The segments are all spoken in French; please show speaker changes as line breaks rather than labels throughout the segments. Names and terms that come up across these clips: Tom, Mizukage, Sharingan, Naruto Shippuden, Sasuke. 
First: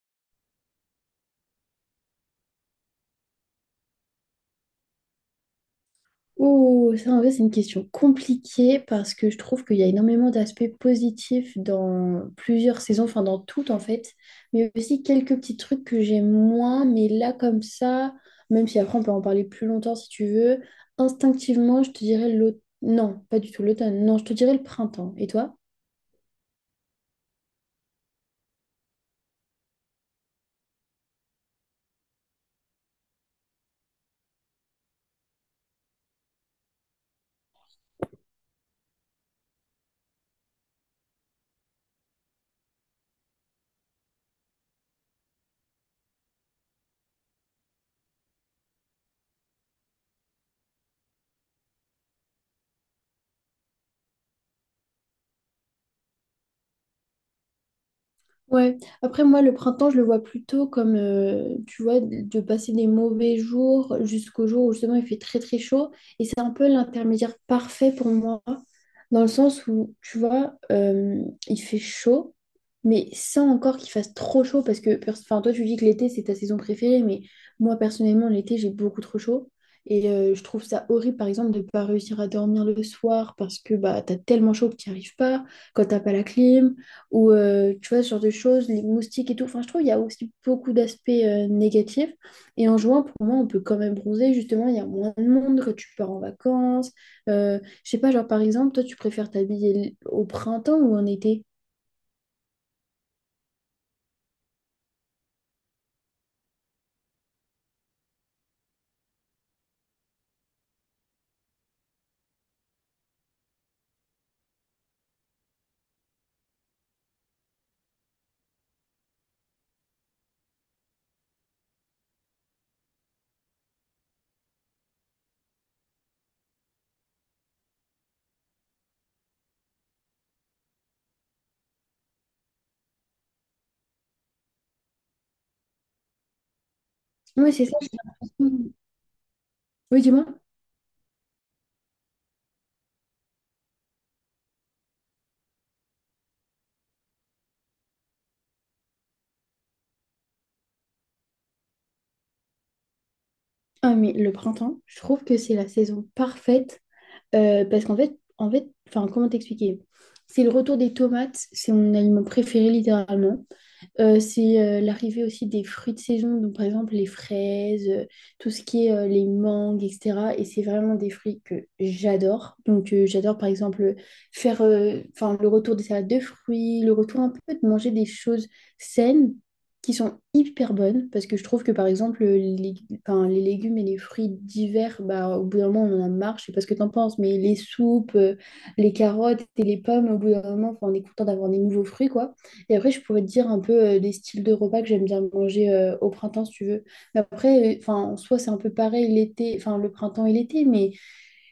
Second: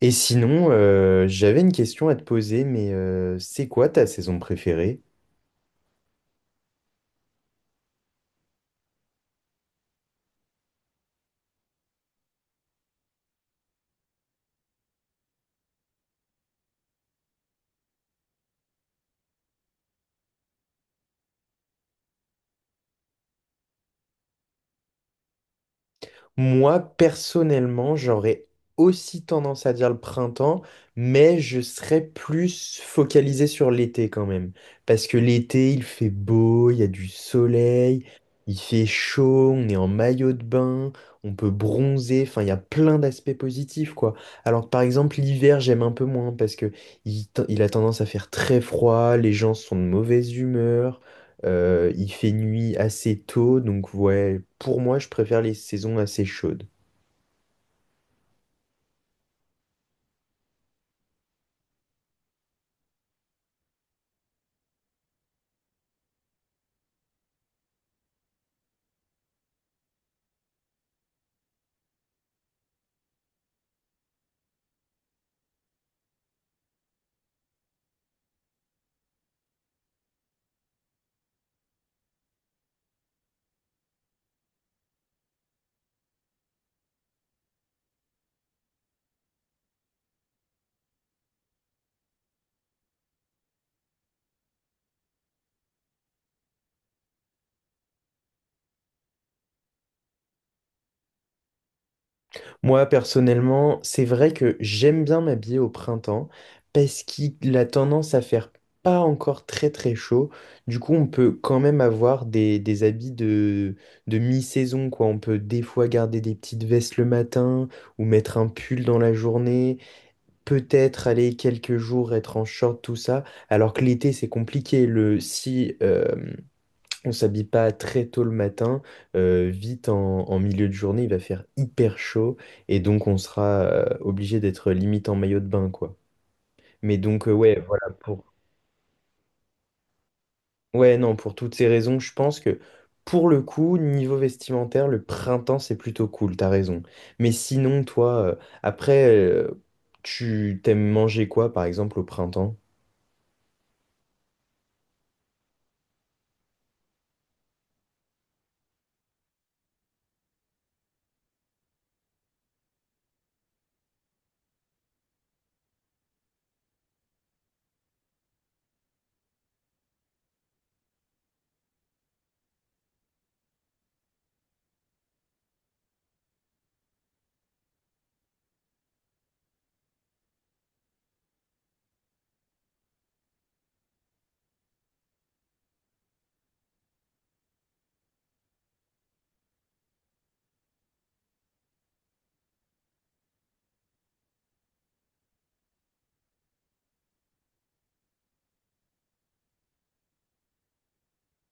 Et sinon, j'avais une question à te poser, mais c'est quoi ta saison préférée?
Ouh, ça en fait, c'est une question compliquée parce que je trouve qu'il y a énormément d'aspects positifs dans plusieurs saisons, enfin dans toutes en fait, mais aussi quelques petits trucs que j'aime moins, mais là comme ça, même si après on peut en parler plus longtemps si tu veux, instinctivement, je te dirais l'automne. Non, pas du tout l'automne, non, je te dirais le printemps. Et toi?
Moi, personnellement, j'aurais aussi tendance à dire le printemps, mais je serais plus focalisé sur l'été quand même. Parce que l'été, il fait beau, il y a du soleil, il fait chaud, on est en maillot de bain, on peut bronzer, enfin, il y a plein d'aspects positifs, quoi. Alors que par exemple, l'hiver, j'aime un peu moins parce que il a tendance à faire très froid, les gens sont de mauvaise humeur. Il fait nuit assez tôt, donc ouais, pour moi, je préfère les saisons assez chaudes.
Ouais, après moi le printemps je le vois plutôt comme tu vois de passer des mauvais jours jusqu'au jour où justement il fait très très chaud et c'est un peu l'intermédiaire parfait pour moi dans le sens où tu vois il fait chaud mais sans encore qu'il fasse trop chaud parce que enfin toi tu dis que l'été c'est ta saison préférée mais moi personnellement l'été j'ai beaucoup trop chaud et je trouve ça horrible par exemple de ne pas réussir à dormir le soir parce que bah t'as tellement chaud que tu n'y arrives pas quand t'as pas la clim ou tu vois, ce genre de choses, les moustiques et tout. Enfin, je trouve qu'il y a aussi beaucoup d'aspects négatifs. Et en jouant, pour moi, on peut quand même bronzer. Justement, il y a moins de monde quand tu pars en vacances. Je sais pas, genre par exemple, toi, tu préfères t'habiller au printemps ou en été?
Moi, personnellement, c'est vrai que j'aime bien m'habiller au printemps parce qu'il a tendance à faire pas encore très très chaud. Du coup, on peut quand même avoir des habits de mi-saison, quoi. On peut des fois garder des petites vestes le matin ou mettre un pull dans la journée, peut-être aller quelques jours être en short, tout ça. Alors que l'été, c'est compliqué. Le, si, On s'habille pas très tôt le matin, vite en milieu de journée, il va faire hyper chaud et donc on sera obligé d'être limite en maillot de bain, quoi. Mais donc,
Oui,
ouais,
c'est ça.
voilà.
je- Oui, dis-moi.
Ouais, non, pour toutes ces raisons, je pense que pour le coup, niveau vestimentaire, le printemps, c'est plutôt cool, t'as raison. Mais sinon, toi, après, euh, tu t'aimes manger quoi, par exemple, au printemps?
Ah, mais le printemps, je trouve que c'est la saison parfaite parce qu'en fait, enfin, comment t'expliquer? C'est le retour des tomates, c'est mon aliment préféré littéralement. C'est l'arrivée aussi des fruits de saison, donc par exemple les fraises, tout ce qui est les mangues, etc. Et c'est vraiment des fruits que j'adore. Donc j'adore par exemple faire enfin, le retour des salades de fruits, le retour un peu de manger des choses saines qui sont hyper bonnes, parce que je trouve que par exemple enfin, les légumes et les fruits d'hiver, bah, au bout d'un moment on en a marre, je sais pas ce que t'en penses, mais les soupes, les carottes et les pommes, au bout d'un moment enfin, on est content d'avoir des nouveaux fruits, quoi. Et après, je pourrais te dire un peu les styles de repas que j'aime bien manger au printemps, si tu veux. Mais après, enfin, en soi, c'est un peu pareil l'été, enfin, le printemps et l'été, mais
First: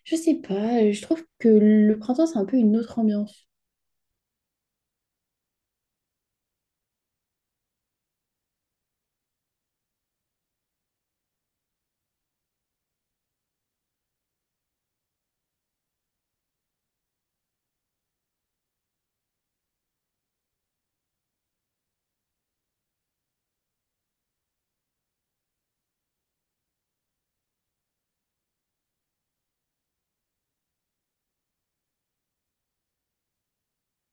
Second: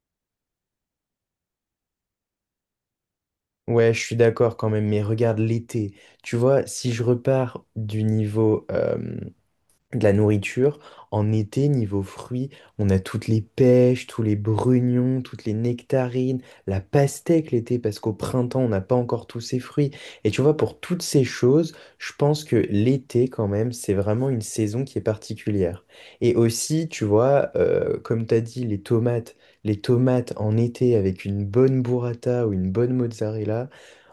je sais pas, je trouve que le printemps, c'est un peu une autre ambiance.
Ouais, je suis d'accord quand même, mais regarde l'été. Tu vois, si je repars du niveau de la nourriture. En été, niveau fruits, on a toutes les pêches, tous les brugnons, toutes les nectarines, la pastèque l'été, parce qu'au printemps, on n'a pas encore tous ces fruits. Et tu vois, pour toutes ces choses, je pense que l'été, quand même, c'est vraiment une saison qui est particulière. Et aussi, tu vois, comme tu as dit, les tomates. Les tomates en été avec une bonne burrata ou une bonne mozzarella,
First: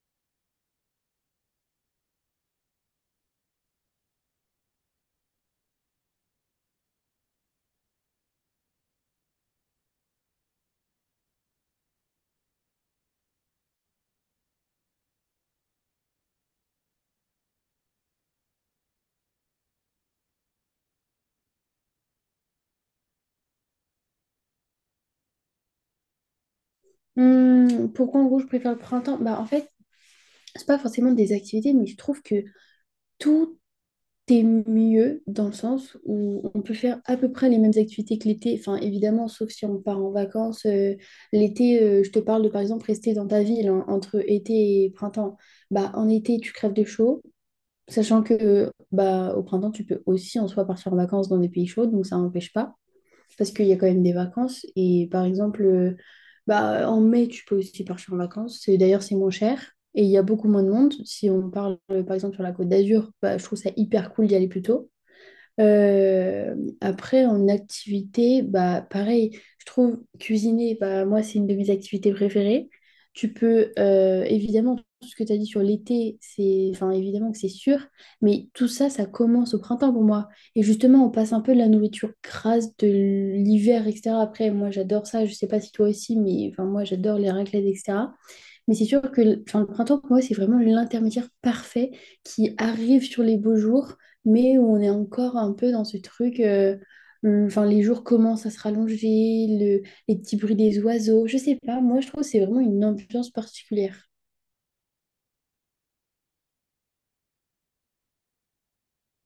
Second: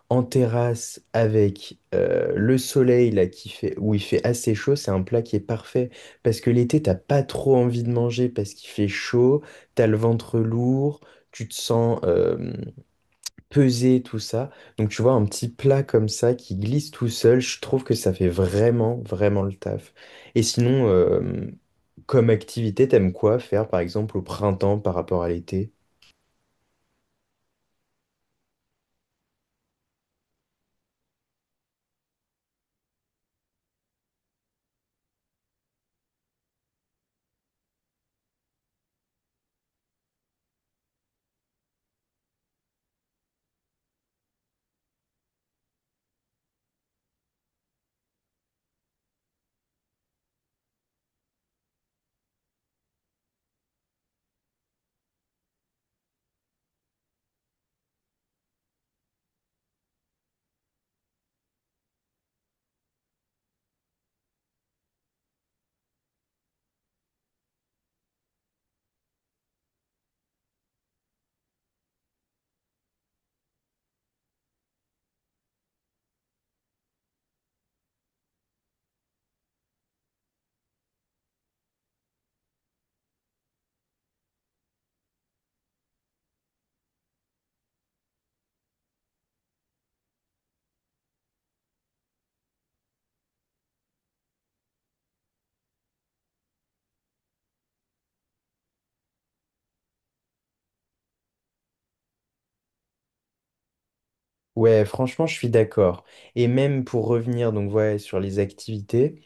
en terrasse avec le soleil là qui fait où il fait assez chaud, c'est un plat qui est parfait parce que l'été t'as pas trop envie de manger parce qu'il fait chaud, t'as le ventre lourd, tu te sens pesé tout ça. Donc tu vois un petit plat comme ça qui glisse tout seul, je trouve que ça fait vraiment vraiment le taf. Et sinon comme activité, t'aimes quoi faire par exemple au printemps par rapport à l'été?
Pourquoi, en gros, je préfère le printemps? Bah, en fait, c'est pas forcément des activités, mais je trouve que tout c'est mieux dans le sens où on peut faire à peu près les mêmes activités que l'été. Enfin, évidemment, sauf si on part en vacances. L'été, je te parle de, par exemple, rester dans ta ville hein, entre été et printemps. Bah, en été, tu crèves de chaud, sachant que bah, au printemps, tu peux aussi en soi partir en vacances dans des pays chauds, donc ça n'empêche pas parce qu'il y a quand même des vacances. Et par exemple, bah, en mai, tu peux aussi partir en vacances. D'ailleurs, c'est moins cher et il y a beaucoup moins de monde. Si on parle, par exemple, sur la Côte d'Azur, bah, je trouve ça hyper cool d'y aller plus tôt. Euh, Après, en activité, bah, pareil, je trouve cuisiner, bah, moi, c'est une de mes activités préférées. Tu peux, évidemment, tout ce que tu as dit sur l'été, c'est, enfin, évidemment que c'est sûr, mais tout ça, ça commence au printemps pour moi. Et justement, on passe un peu de la nourriture grasse de l'hiver, etc. Après, moi, j'adore ça, je sais pas si toi aussi, mais enfin, moi, j'adore les raclettes, etc. Mais c'est sûr que enfin, le printemps, pour moi, c'est vraiment l'intermédiaire parfait qui arrive sur les beaux jours, mais où on est encore un peu dans ce truc. Enfin, les jours commencent à se rallonger, les petits bruits des oiseaux. Je sais pas, moi, je trouve que c'est vraiment une ambiance particulière.
Ouais, franchement, je suis d'accord. Et même pour revenir donc ouais, sur les activités,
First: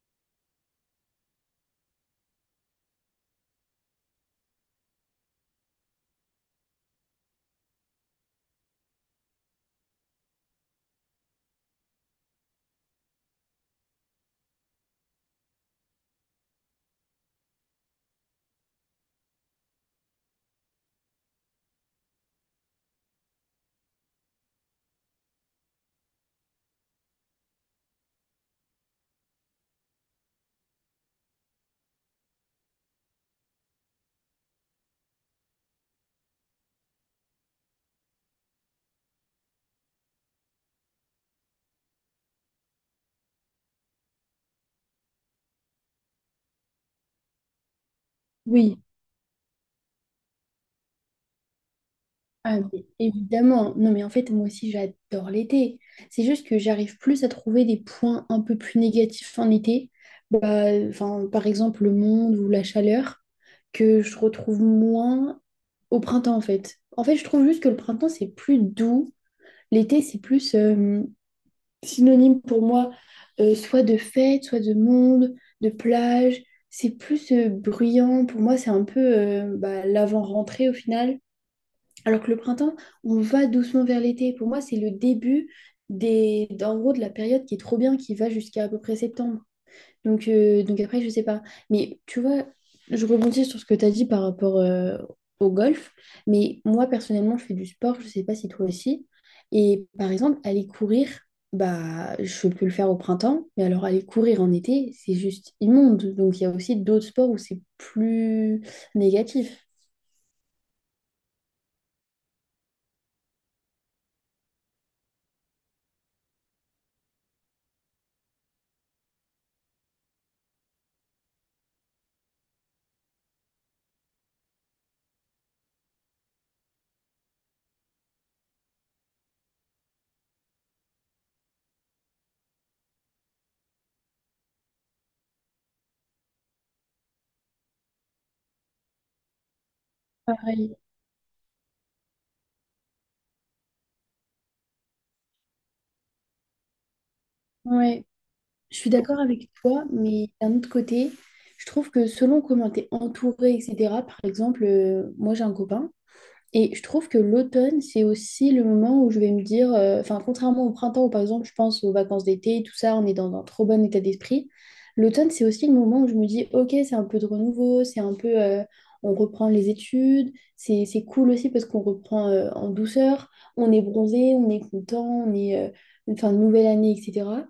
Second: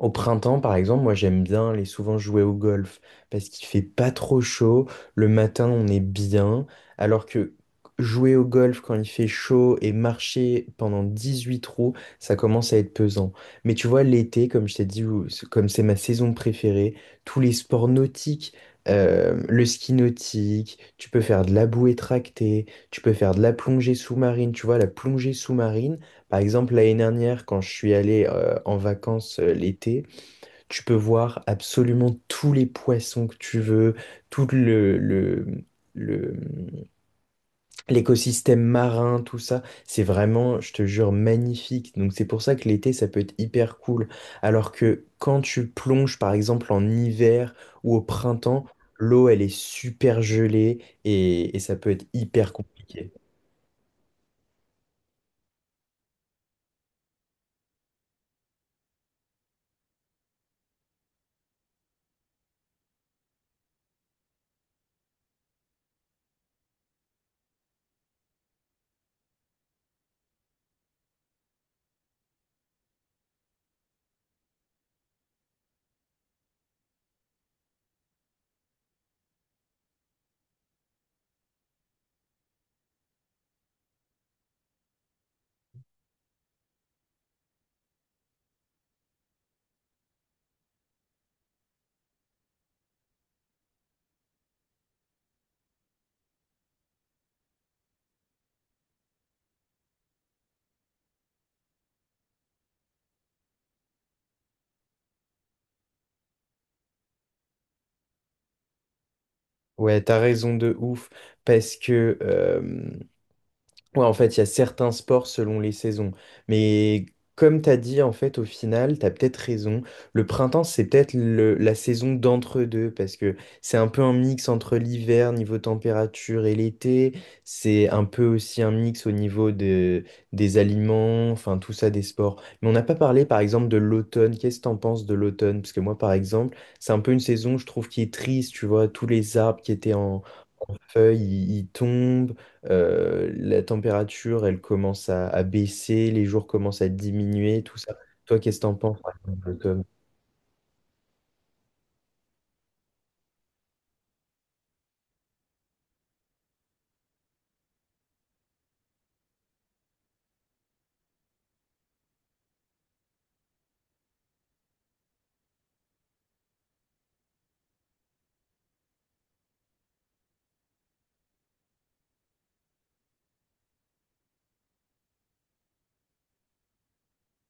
au printemps, par exemple, moi j'aime bien aller souvent jouer au golf parce qu'il fait pas trop chaud. Le matin, on est bien. Alors que jouer au golf quand il fait chaud et marcher pendant 18 trous, ça commence à être pesant. Mais tu vois, l'été, comme je t'ai dit, comme c'est ma saison préférée, tous les sports nautiques, le ski nautique, tu peux faire de la bouée tractée, tu peux faire de la plongée sous-marine. Tu vois, la plongée sous-marine. Par exemple, l'année dernière, quand je suis allé en vacances l'été, tu peux voir absolument tous les poissons que tu veux, tout le- l'écosystème marin, tout ça. C'est vraiment, je te jure, magnifique. Donc c'est pour ça que l'été, ça peut être hyper cool. Alors que quand tu plonges, par exemple, en hiver ou au printemps,
Oui.
l'eau, elle est super gelée et ça peut être hyper
Ah, mais
compliqué.
évidemment. Non, mais en fait, moi aussi, j'adore l'été. C'est juste que j'arrive plus à trouver des points un peu plus négatifs en été. Bah, enfin, par exemple, le monde ou la chaleur, que je retrouve moins au printemps, en fait. En fait, je trouve juste que le printemps, c'est plus doux. L'été, c'est plus synonyme pour moi, soit de fête, soit de monde, de plage. C'est plus bruyant. Pour moi, c'est un peu bah, l'avant-rentrée au final. Alors que le printemps, on va doucement vers l'été. Pour moi, c'est le début des, d'en gros, de la période qui est trop bien, qui va jusqu'à à peu près septembre. Donc après, je sais pas. Mais tu vois, je rebondis sur ce que tu as dit par rapport au golf. Mais moi, personnellement, je fais du sport. Je sais pas si toi aussi. Et par exemple, aller courir, bah, je peux le faire au printemps. Mais alors, aller courir en été, c'est juste immonde. Donc, il y a aussi d'autres sports où c'est plus négatif.
Ouais, t'as raison de ouf, parce que... Ouais, en fait, il y a certains sports selon les saisons. Mais comme tu as dit, en fait, au final, tu as peut-être raison. Le printemps, c'est peut-être la saison d'entre-deux, parce que c'est un peu un mix entre l'hiver, niveau température, et l'été. C'est un peu aussi un mix au niveau des aliments, enfin, tout ça, des sports. Mais on n'a pas parlé, par exemple, de l'automne. Qu'est-ce que t'en penses de l'automne? Parce que moi, par exemple, c'est un peu une saison, je trouve, qui est triste, tu vois, tous les arbres qui étaient en
Pareil.
feuilles ils tombent, la température elle commence à baisser, les jours commencent à diminuer, tout ça.
Ouais.
Toi, qu'est-ce que t'en
Je suis
penses, par
d'accord avec
exemple,
toi,
Tom?
mais d'un autre côté, je trouve que selon comment tu es entouré, etc., par exemple, moi j'ai un copain, et je trouve que l'automne, c'est aussi le moment où je vais me dire, enfin, contrairement au printemps où, par exemple, je pense aux vacances d'été, tout ça, on est dans un trop bon état d'esprit. L'automne, c'est aussi le moment où je me dis, ok, c'est un peu de renouveau, c'est un peu, on reprend les études, c'est cool aussi parce qu'on reprend en douceur, on est bronzé, on est content, on est, enfin, nouvelle année, etc.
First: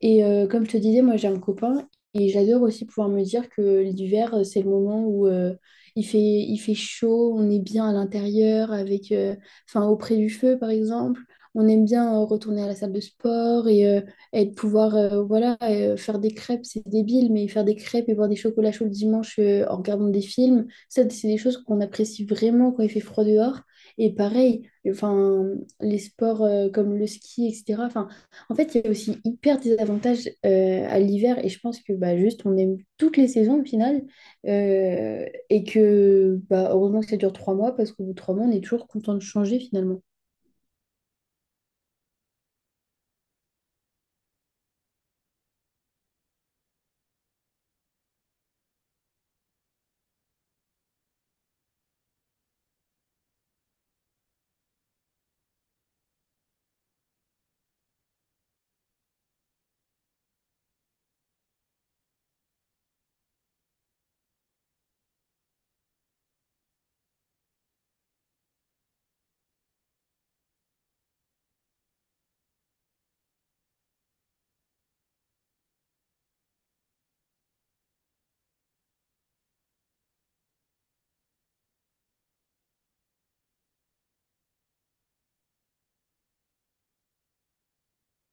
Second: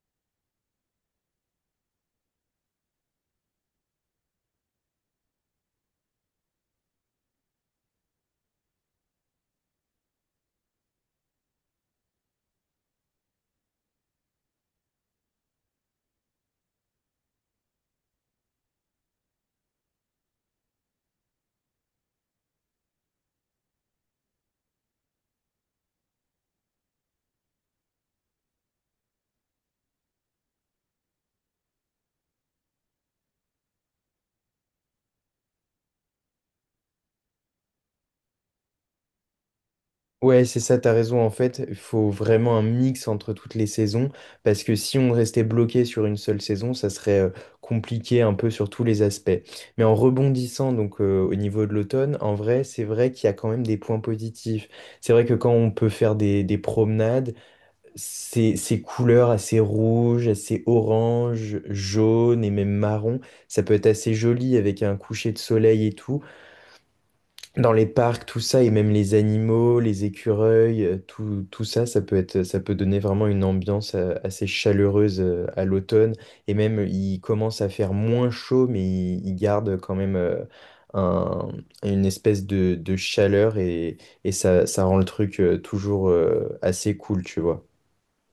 Et comme je te disais, moi, j'ai un copain et j'adore aussi pouvoir me dire que l'hiver, c'est le moment où… il fait chaud, on est bien à l'intérieur, avec, enfin, auprès du feu, par exemple. On aime bien retourner à la salle de sport et de pouvoir voilà, faire des crêpes, c'est débile, mais faire des crêpes et boire des chocolats chauds le dimanche en regardant des films, ça, c'est des choses qu'on apprécie vraiment quand il fait froid dehors. Et pareil, enfin, les sports comme le ski, etc. Enfin, en fait, il y a aussi hyper des avantages à l'hiver et je pense que bah, juste on aime toutes les saisons au final euh, et que bah, heureusement que ça dure 3 mois parce qu'au bout de trois mois, on est toujours content de changer finalement.
Ouais, c'est ça, t'as raison. En fait, il faut vraiment un mix entre toutes les saisons, parce que si on restait bloqué sur une seule saison, ça serait compliqué un peu sur tous les aspects. Mais en rebondissant donc au niveau de l'automne, en vrai, c'est vrai qu'il y a quand même des points positifs. C'est vrai que quand on peut faire des promenades, ces, ces couleurs assez rouges, assez orange, jaune et même marron, ça peut être assez joli avec un coucher de soleil et tout. Dans les parcs, tout ça, et même les animaux, les écureuils, tout ça, ça peut être, ça peut donner vraiment une ambiance assez chaleureuse à l'automne. Et même, il commence à faire moins chaud, mais il garde quand même un- une espèce de chaleur et ça rend le truc toujours assez cool, tu vois.